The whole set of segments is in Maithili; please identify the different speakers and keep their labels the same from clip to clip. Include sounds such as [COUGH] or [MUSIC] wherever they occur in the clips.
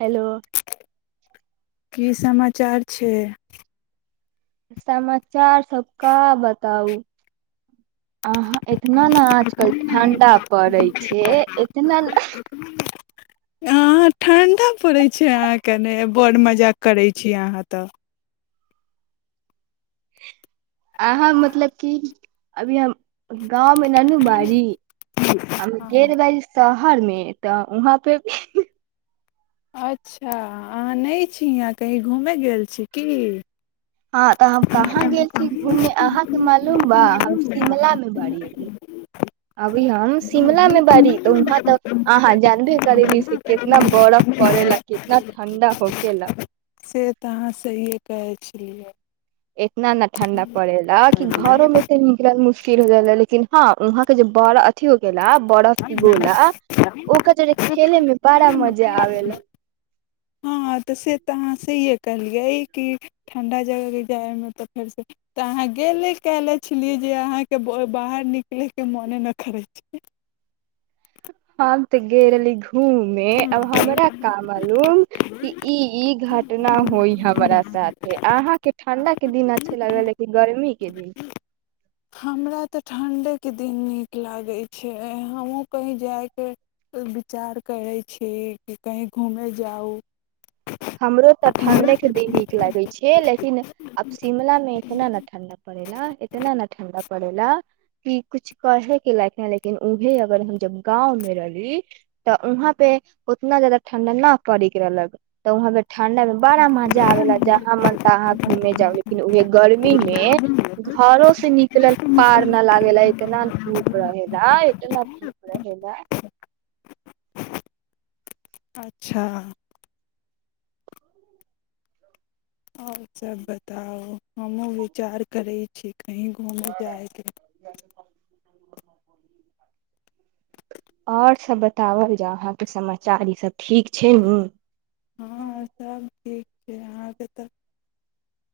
Speaker 1: हेलो
Speaker 2: की समाचार छै
Speaker 1: असहमत चार सब का बताउ अहा एतना ने आजकल ठण्डा पड़ै छै एतना ने
Speaker 2: अँ ठण्ढा पड़ैत छै अहाँके ऐने बड़ मजाक करैत छी अहाँ तऽ
Speaker 1: अहाँ मतलब की अभी हम गाँवमे न नू बारी अभि ढेर बरिस तऽ बिहारमे तऽ वहाँ पे भी
Speaker 2: अच्छा अहाँ नहि छी याहाँ कही घूमय गेल छी की
Speaker 1: हँ तऽ हम कहाँ गेल छी घूममे अहाँके मालूम बा हम शिमला मे बड़ीये अभी हम शिमला मे बड़ी तऽ वहाँ तऽ अहाँ जानबे करली से कितना बर्फ पड़े ला कितना ठण्डा होकेेला
Speaker 2: से तऽ अहाँ सहिए कहै छियै
Speaker 1: इतना नऽ ठण्डा पड़ेेला कि घरो मे से निकल मुशकिल हो जा लाऽ लेकिन हँ वहां के जे बड़ा अथी गेला बरफ के गोला ओकर जोे खेले मे बड़ा मजा आबेल
Speaker 2: हँ तऽ से तऽ अहाँ सहिये कहलियै कि ठण्ढा जगहके जायमे तऽ फेरसँ तऽ अहाँ गेले कहने छलियै जे अहाँके बाहर निकलयके मोने नहि करै छै
Speaker 1: हम तऽ गेल रहली घूमे अब हमरा का मालूम ई ई घटना होई हमरा
Speaker 2: छै
Speaker 1: साथे अहााँके ठंडा के दिन अच्छे लगल लेकिन गर्मी के दिन
Speaker 2: हमरा तऽ ठण्ढेके दिन नीक लागै छै हमहूँ कही जायके विचार करै छी कि कही घूमय जाउ
Speaker 1: हमरो तऽ ठण्ढे के दिन नीक लागै छै लेकिन आब शिमला मे इतना न ठंडा पड़ेला इतना न ठंडा पड़ेला कि कुछ कहे के लायक ने लेकिन ऊहे अगर हम जब गाँव मे रहली तऽ उहाँ पे उतना जदा ठण्डा न पड़ेके रहलक तऽ उहाँ मे ठंडा मे बड़ा मजा आबेला जहाँ मन तहाँ घूमे जाउ लेकिन उहे गर्मी मे घरो से निकलल पार न लागेेला इतना धूप रहेला इतना धूप रहेला
Speaker 2: अच्छह आओर सब बताउ हमहुँ विचार करै छी कही घूमे जायके
Speaker 1: आओर सब बताओल जा अहाँके समाचार ई सब ठीक छै नू
Speaker 2: हँ सब ठीक से अहाँके तऽ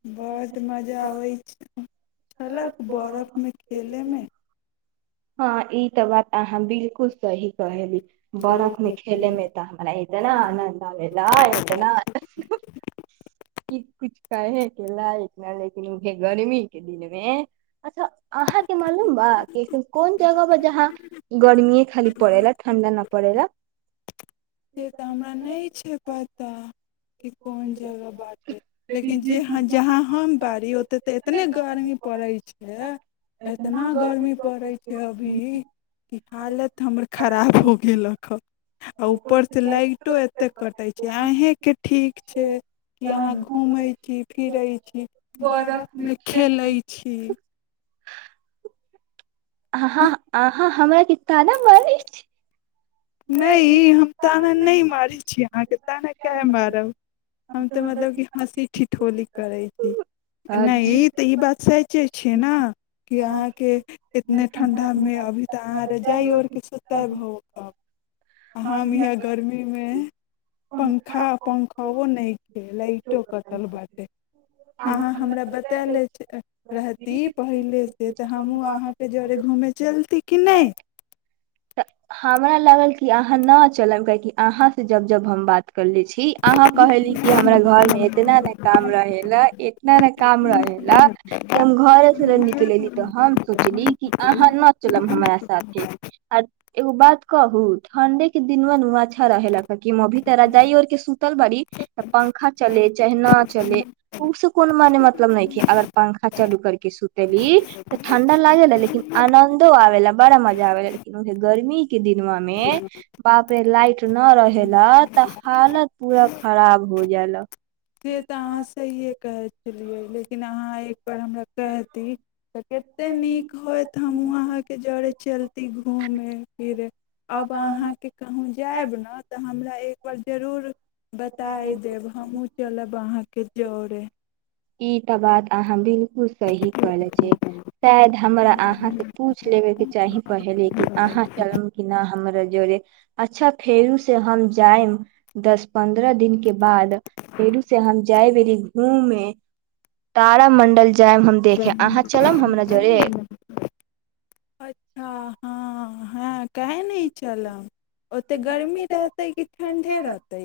Speaker 2: बहुत मजा होइ छै छलक बरफमे खेलेमे
Speaker 1: हँ ई तऽ बात अहाँ बिलकुल सही कहेली बरफमे खेलेमे तऽ हमरा इतना आनन्द आबे ला इतना आनन्द ई कुछ कहे के लाइक न रहि गेलै उहे गर्मी के दिन मे अच्छा अहाँके मालूम बा कि एसन कोन जगा ब जहाँ गर्मी खाली पैरे ठंढा न न पड़े ला
Speaker 2: से तऽ हमरा नहि छै पता कि कोन जगह बात लेकिन जे जहाँ हम बारी ओतेक तऽ एतने गर्मी पड़ैत छै एतना गर्मी पड़ैत छै अभी कि हालत हमर खराब हो गेलक ह आ ऊ उपर से लाइटो एतेक कटै छै आहे के ठीक छै कि अहाँ घूमै छी फिरैत छी
Speaker 1: बरफ मे
Speaker 2: बरफमे
Speaker 1: खेलै
Speaker 2: खेलैत छी
Speaker 1: ह ह आ हँ हमरा क ताना मरै छी
Speaker 2: नहि ई हम ताना नहि मारैत छी अहाँके ताना कए मारब हम तऽ मतलब कि हँसी ठिठौली करैत छी नहि ई तऽ ई बात सचे छिय न कि अहाँके इतने ठण्ढामे अभी तऽ अहाँ रजाइ ओढ़ के सुतल होअब हम यहाँ गर्मीमे पंखा पंखबो नहि छै लाइटो कटल बाटै अहाँ हमरा बताएल रहती पहिलेसँ तऽ हमहूँ अहाँके जरे घूमय चलती कि नहि
Speaker 1: तऽ हमरा लगल कि अहाँ न चलब काहेकि अहाँ से जब जब हम बात करले छी अहाँ कहली कि हमरा घर मे इतना ने काम रहे ला इतना ने काम रहे ला कि हम घरे सँ निकलली तऽ हम सोचली कि अहाँ न चलब हमरा साथे आ एगो बात कहु ठंडे के दिनमा नु अच्छा रहे ला तऽ की अभि हम रजाई ओरह के सुतल बड़ी त पंखा चले चाहे न चले
Speaker 2: नहि
Speaker 1: ऊ सँ कोनो मने मतलब नइखे अगर पंखा चालू कर की सुत देबी तऽ ठंडा लागे ला लेकिन आनंदो आबे ला बड़ा मजा आ लेकिन गर्मी के दिन दिनमा मे बाप रे लाइट न रहेला तऽ हालत पूरा खराब हो जालइ
Speaker 2: जे तऽहाँ सीए कहै छलियै लेकिन अहाँ एक पर हमरा कहती कते नीक होयत हमहु आहा के जड़े छी चलती घूमे फिर आब अहाँके कहू जाएब ने तऽ हमरा एकबार जरूर बताय देब हमहुँ चलब अहाँके जोड़े
Speaker 1: ई तऽ बाद अहाँ बिल सही करे छै शायद हमरा अहाँ से पूछ लेबे के चाही पहले कि अहाँ चल कि न हमरा जड़े अच्छा फेरु से हम जायब दस पन्द्रह दिन के बाद फेरु से हम जायब अी घूममे तारा मण्डल जी
Speaker 2: अच्छा हँ हँ काह नहि चलब ओतेक गर्मी रहतै कि ठण्डे रहतै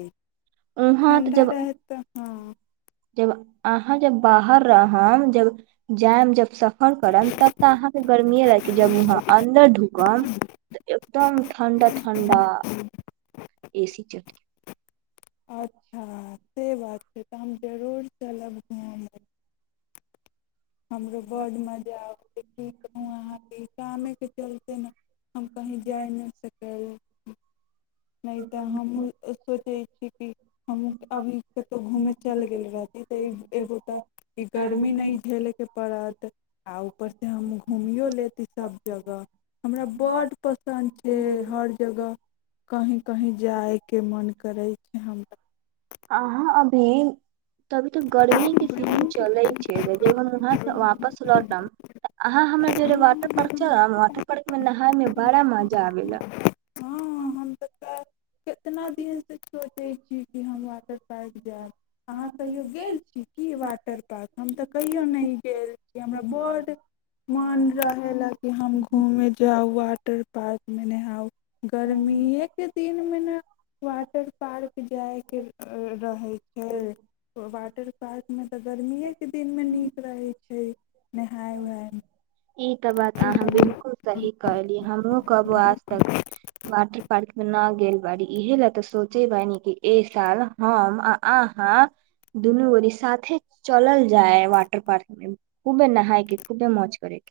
Speaker 1: उहाँ तऽ
Speaker 2: ठण्डा
Speaker 1: जब
Speaker 2: रहत तऽ हँ
Speaker 1: जब अहाँ जब बाहर रहब जब जायम जब सफर करब तब तऽ अहाँके गर्मीए लाग ज अन्दर ढुकब एकदम ठण्डा ठं्डा ए सी चट
Speaker 2: अच्छा से बात छै तऽ हम जरूर चलब घुम ल हमरो बड्ड मजा आबै छै क कहू अहाँके कमेके चलते ने हम कहीँ जाय नहि सकल नहि तऽ हम सोचे ककि हमहूँ अभी कतहु घूमय चलि गेल रहती तऽ एगो तऽ ई गर्मी नहि झेलयके पड़त आ ऊपरसँ हम घूमियो लेती सभ जगह हमरा बड्ड पसन्द छै हर जगह कहीँ कहीँ जायके मोन करै अहम
Speaker 1: अहाँ अभी त अभी तऽ गर्मी के सीजन चलैत छै जखन वहाँ
Speaker 2: हमरा
Speaker 1: वापस लौटब तऽ अहाँ हमरा जेे वाटर पार्क चल वाटर पार्क मे नहााय मे बड़ा मजा आब
Speaker 2: हँ ितनाी स सोचै छी कि हम वाटर पार्क जायब अहाँ कहियो गेल छी की वाटर पार्क हम तऽ कहियो नहि गेल छी हमरा बड्ड मन रहेला कि हम घूमे मे जा हुआटर पार्क के दिन मे ने वाटर पार्क जाय के अ, रहे छै वाटर पार्क मे तऽ गर्मीए के दिन मे नीक रहे छै नहाय उहाय
Speaker 1: ई तऽ बात अहाँ
Speaker 2: मे
Speaker 1: बिलकुल सही कहली हमहुँ कहबो आज तक वाटर पार्क मे ना गेल बारी इहे ले तऽ सोचे ब कि ए साल हम आ अहा दुनू गोरीी साथे चलल जाय वाटर पार्क में खूबे नहाय के खूबे मौज करे के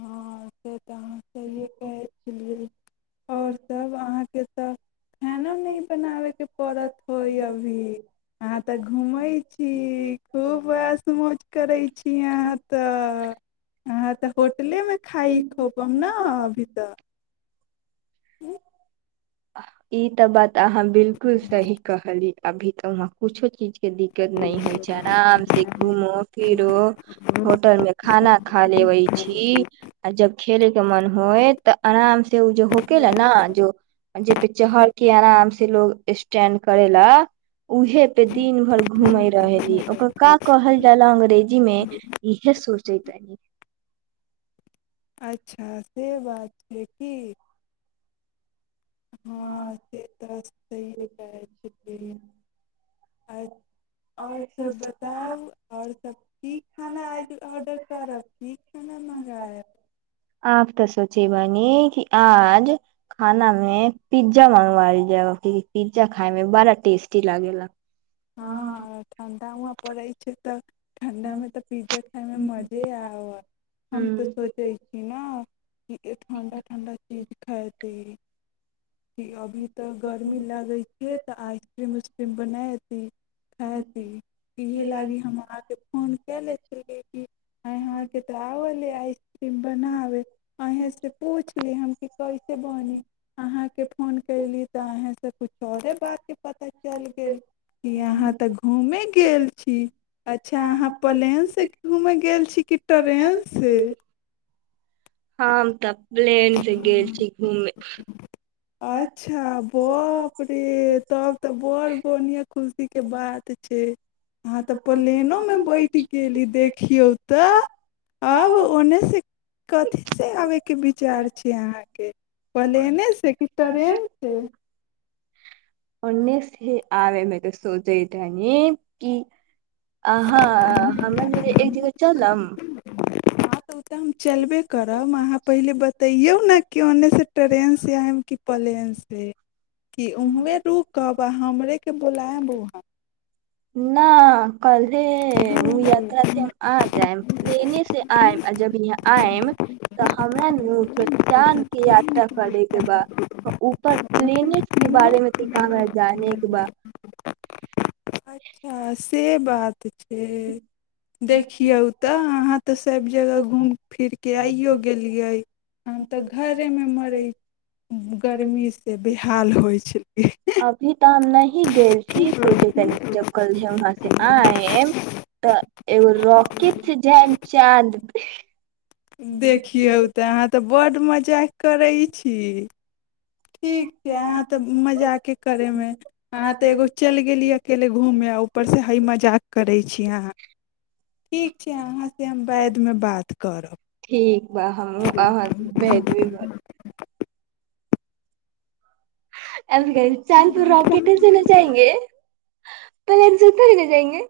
Speaker 2: हँ से तऽ अहाँ सहिए कहै छलिए आओर
Speaker 1: आर
Speaker 2: सब अहाँके तऽ
Speaker 1: ह
Speaker 2: खानो नहि बनाबैके
Speaker 1: कर हो जा
Speaker 2: यहाँ तऽ घूमै छी
Speaker 1: ई खक
Speaker 2: खूब [UNINTELLIGIBLE]
Speaker 1: ई तऽ बात तऽ अहाँ बिलकुल सही कहली अभी तऽ न कुछो चीज के दिक्कत नहि होइ छै आराम से घूमो फिरो होटल मे खाना खा लेबे छी आ जब खेले के मन होय तऽ आराम से उ जे होके ले ने जो जहर के आराम से लोग स्टेंड करे लए उऊहे पे दिन भर घूमे रहली ओकर का कहल जायल अंग्रेजी में इहे सोच जैतानि
Speaker 2: अच्छा से बात छै की हँ से तर स आ आओर सब बताउ आओर सब की खाना आइज ऑर्डर करब की खाना मँगायब
Speaker 1: आप तो सोचिय बनी कि आज खाना में पिज्जा मंगगवा ल जा कि पिज्जा खाायं बड़ा टेस्टी लागे ला
Speaker 2: हँ ठण्डा हुआाँ पड़ैत छै तऽ ठण्डा मे तऽ पिज्जा खाायमे मजे आ हम तऽ
Speaker 1: हम्म
Speaker 2: सोचै छी ने ए ठंडा ठंडा चीज खायते क अभी ते गर्मी लागे छै तऽ आइसक्रीम उसक्रीम बना ज ख जी इएहे लागी हम अहाँकेँ फोन कए लै छलियै कि अहाँके तऽ आबले आइसक्रीम बनाबै अहीँसँ पूछ ली हम कि कैसे बनी अहाँकेँ फोन कयली तऽ अहीँसँ किछु आओरे बातके पता चलि गेल कि अहाँ तऽ घूमेय गेल छी अच्छा अहाँ प्लेनसँ घूमय गेल छी कि ट्रेनसँ
Speaker 1: ह तऽ प्लेन से गेल छी घूमे
Speaker 2: अच्छा बाप रे तब तऽ बड़ बढ़िया खुशी के बात छै अहाँ तऽ प्लेनो में बैठ गेली देखियौ तऽ आब ओने से कथी से आबैके विचार छै अहाँके प्लेनेसँ कि ट्रेनसँ ह
Speaker 1: आ मै तऽ सोझै त न की अहाँ
Speaker 2: हँ
Speaker 1: हमरा जे एक जगह चलम
Speaker 2: हँ तऽ ओ तऽ हम चलबे करब अहाँ पहिले बतैयौ ने कि ओन्नेऽसँ ट्रेनसँ आयब कि प्लेनसँ कि उहँ रुकब आ हमरेकेँ बोलायब वहाँ ह
Speaker 1: कहले ओ यात्रा से हम आ जायब प्लेने से आयम आ जब यहाँ आयम तऽ हमरा ने चाँद के यात्रा करे के बा ऊपर प्लेनेट के बारे मे त हमरा जाने के बा
Speaker 2: आ बात छै देखियौ तऽ अहाँ तऽ सभ जगह घूमि फिरि कऽ आइओ गेलियै हम तऽ घरेमे मरै गर्मीसँ बेहाल होइ छलियै
Speaker 1: ी गल छीी सोचे जनी से जब कल है वहाँ से हँ एम तऽ एगो रॉकेट छै जेम चाँद
Speaker 2: देखियौ तऽ अहाँ तऽ बड्ड मजाक करैत छी ठीक छै अहाँ तऽ मजाक करयमे अहाँ तऽ एगो चलि गेलीै अकेले घूमय आ ऊपरसँ हइ मजाक करै छी अहाँ ठीक छै अहाँसँ हम वाद्यमे बात
Speaker 1: ठीक बा हमहू अहाँ से
Speaker 2: करब
Speaker 1: भेजबी चाल फर रॉकेटे से ल जाएंगे पल जत लेने जाएंगे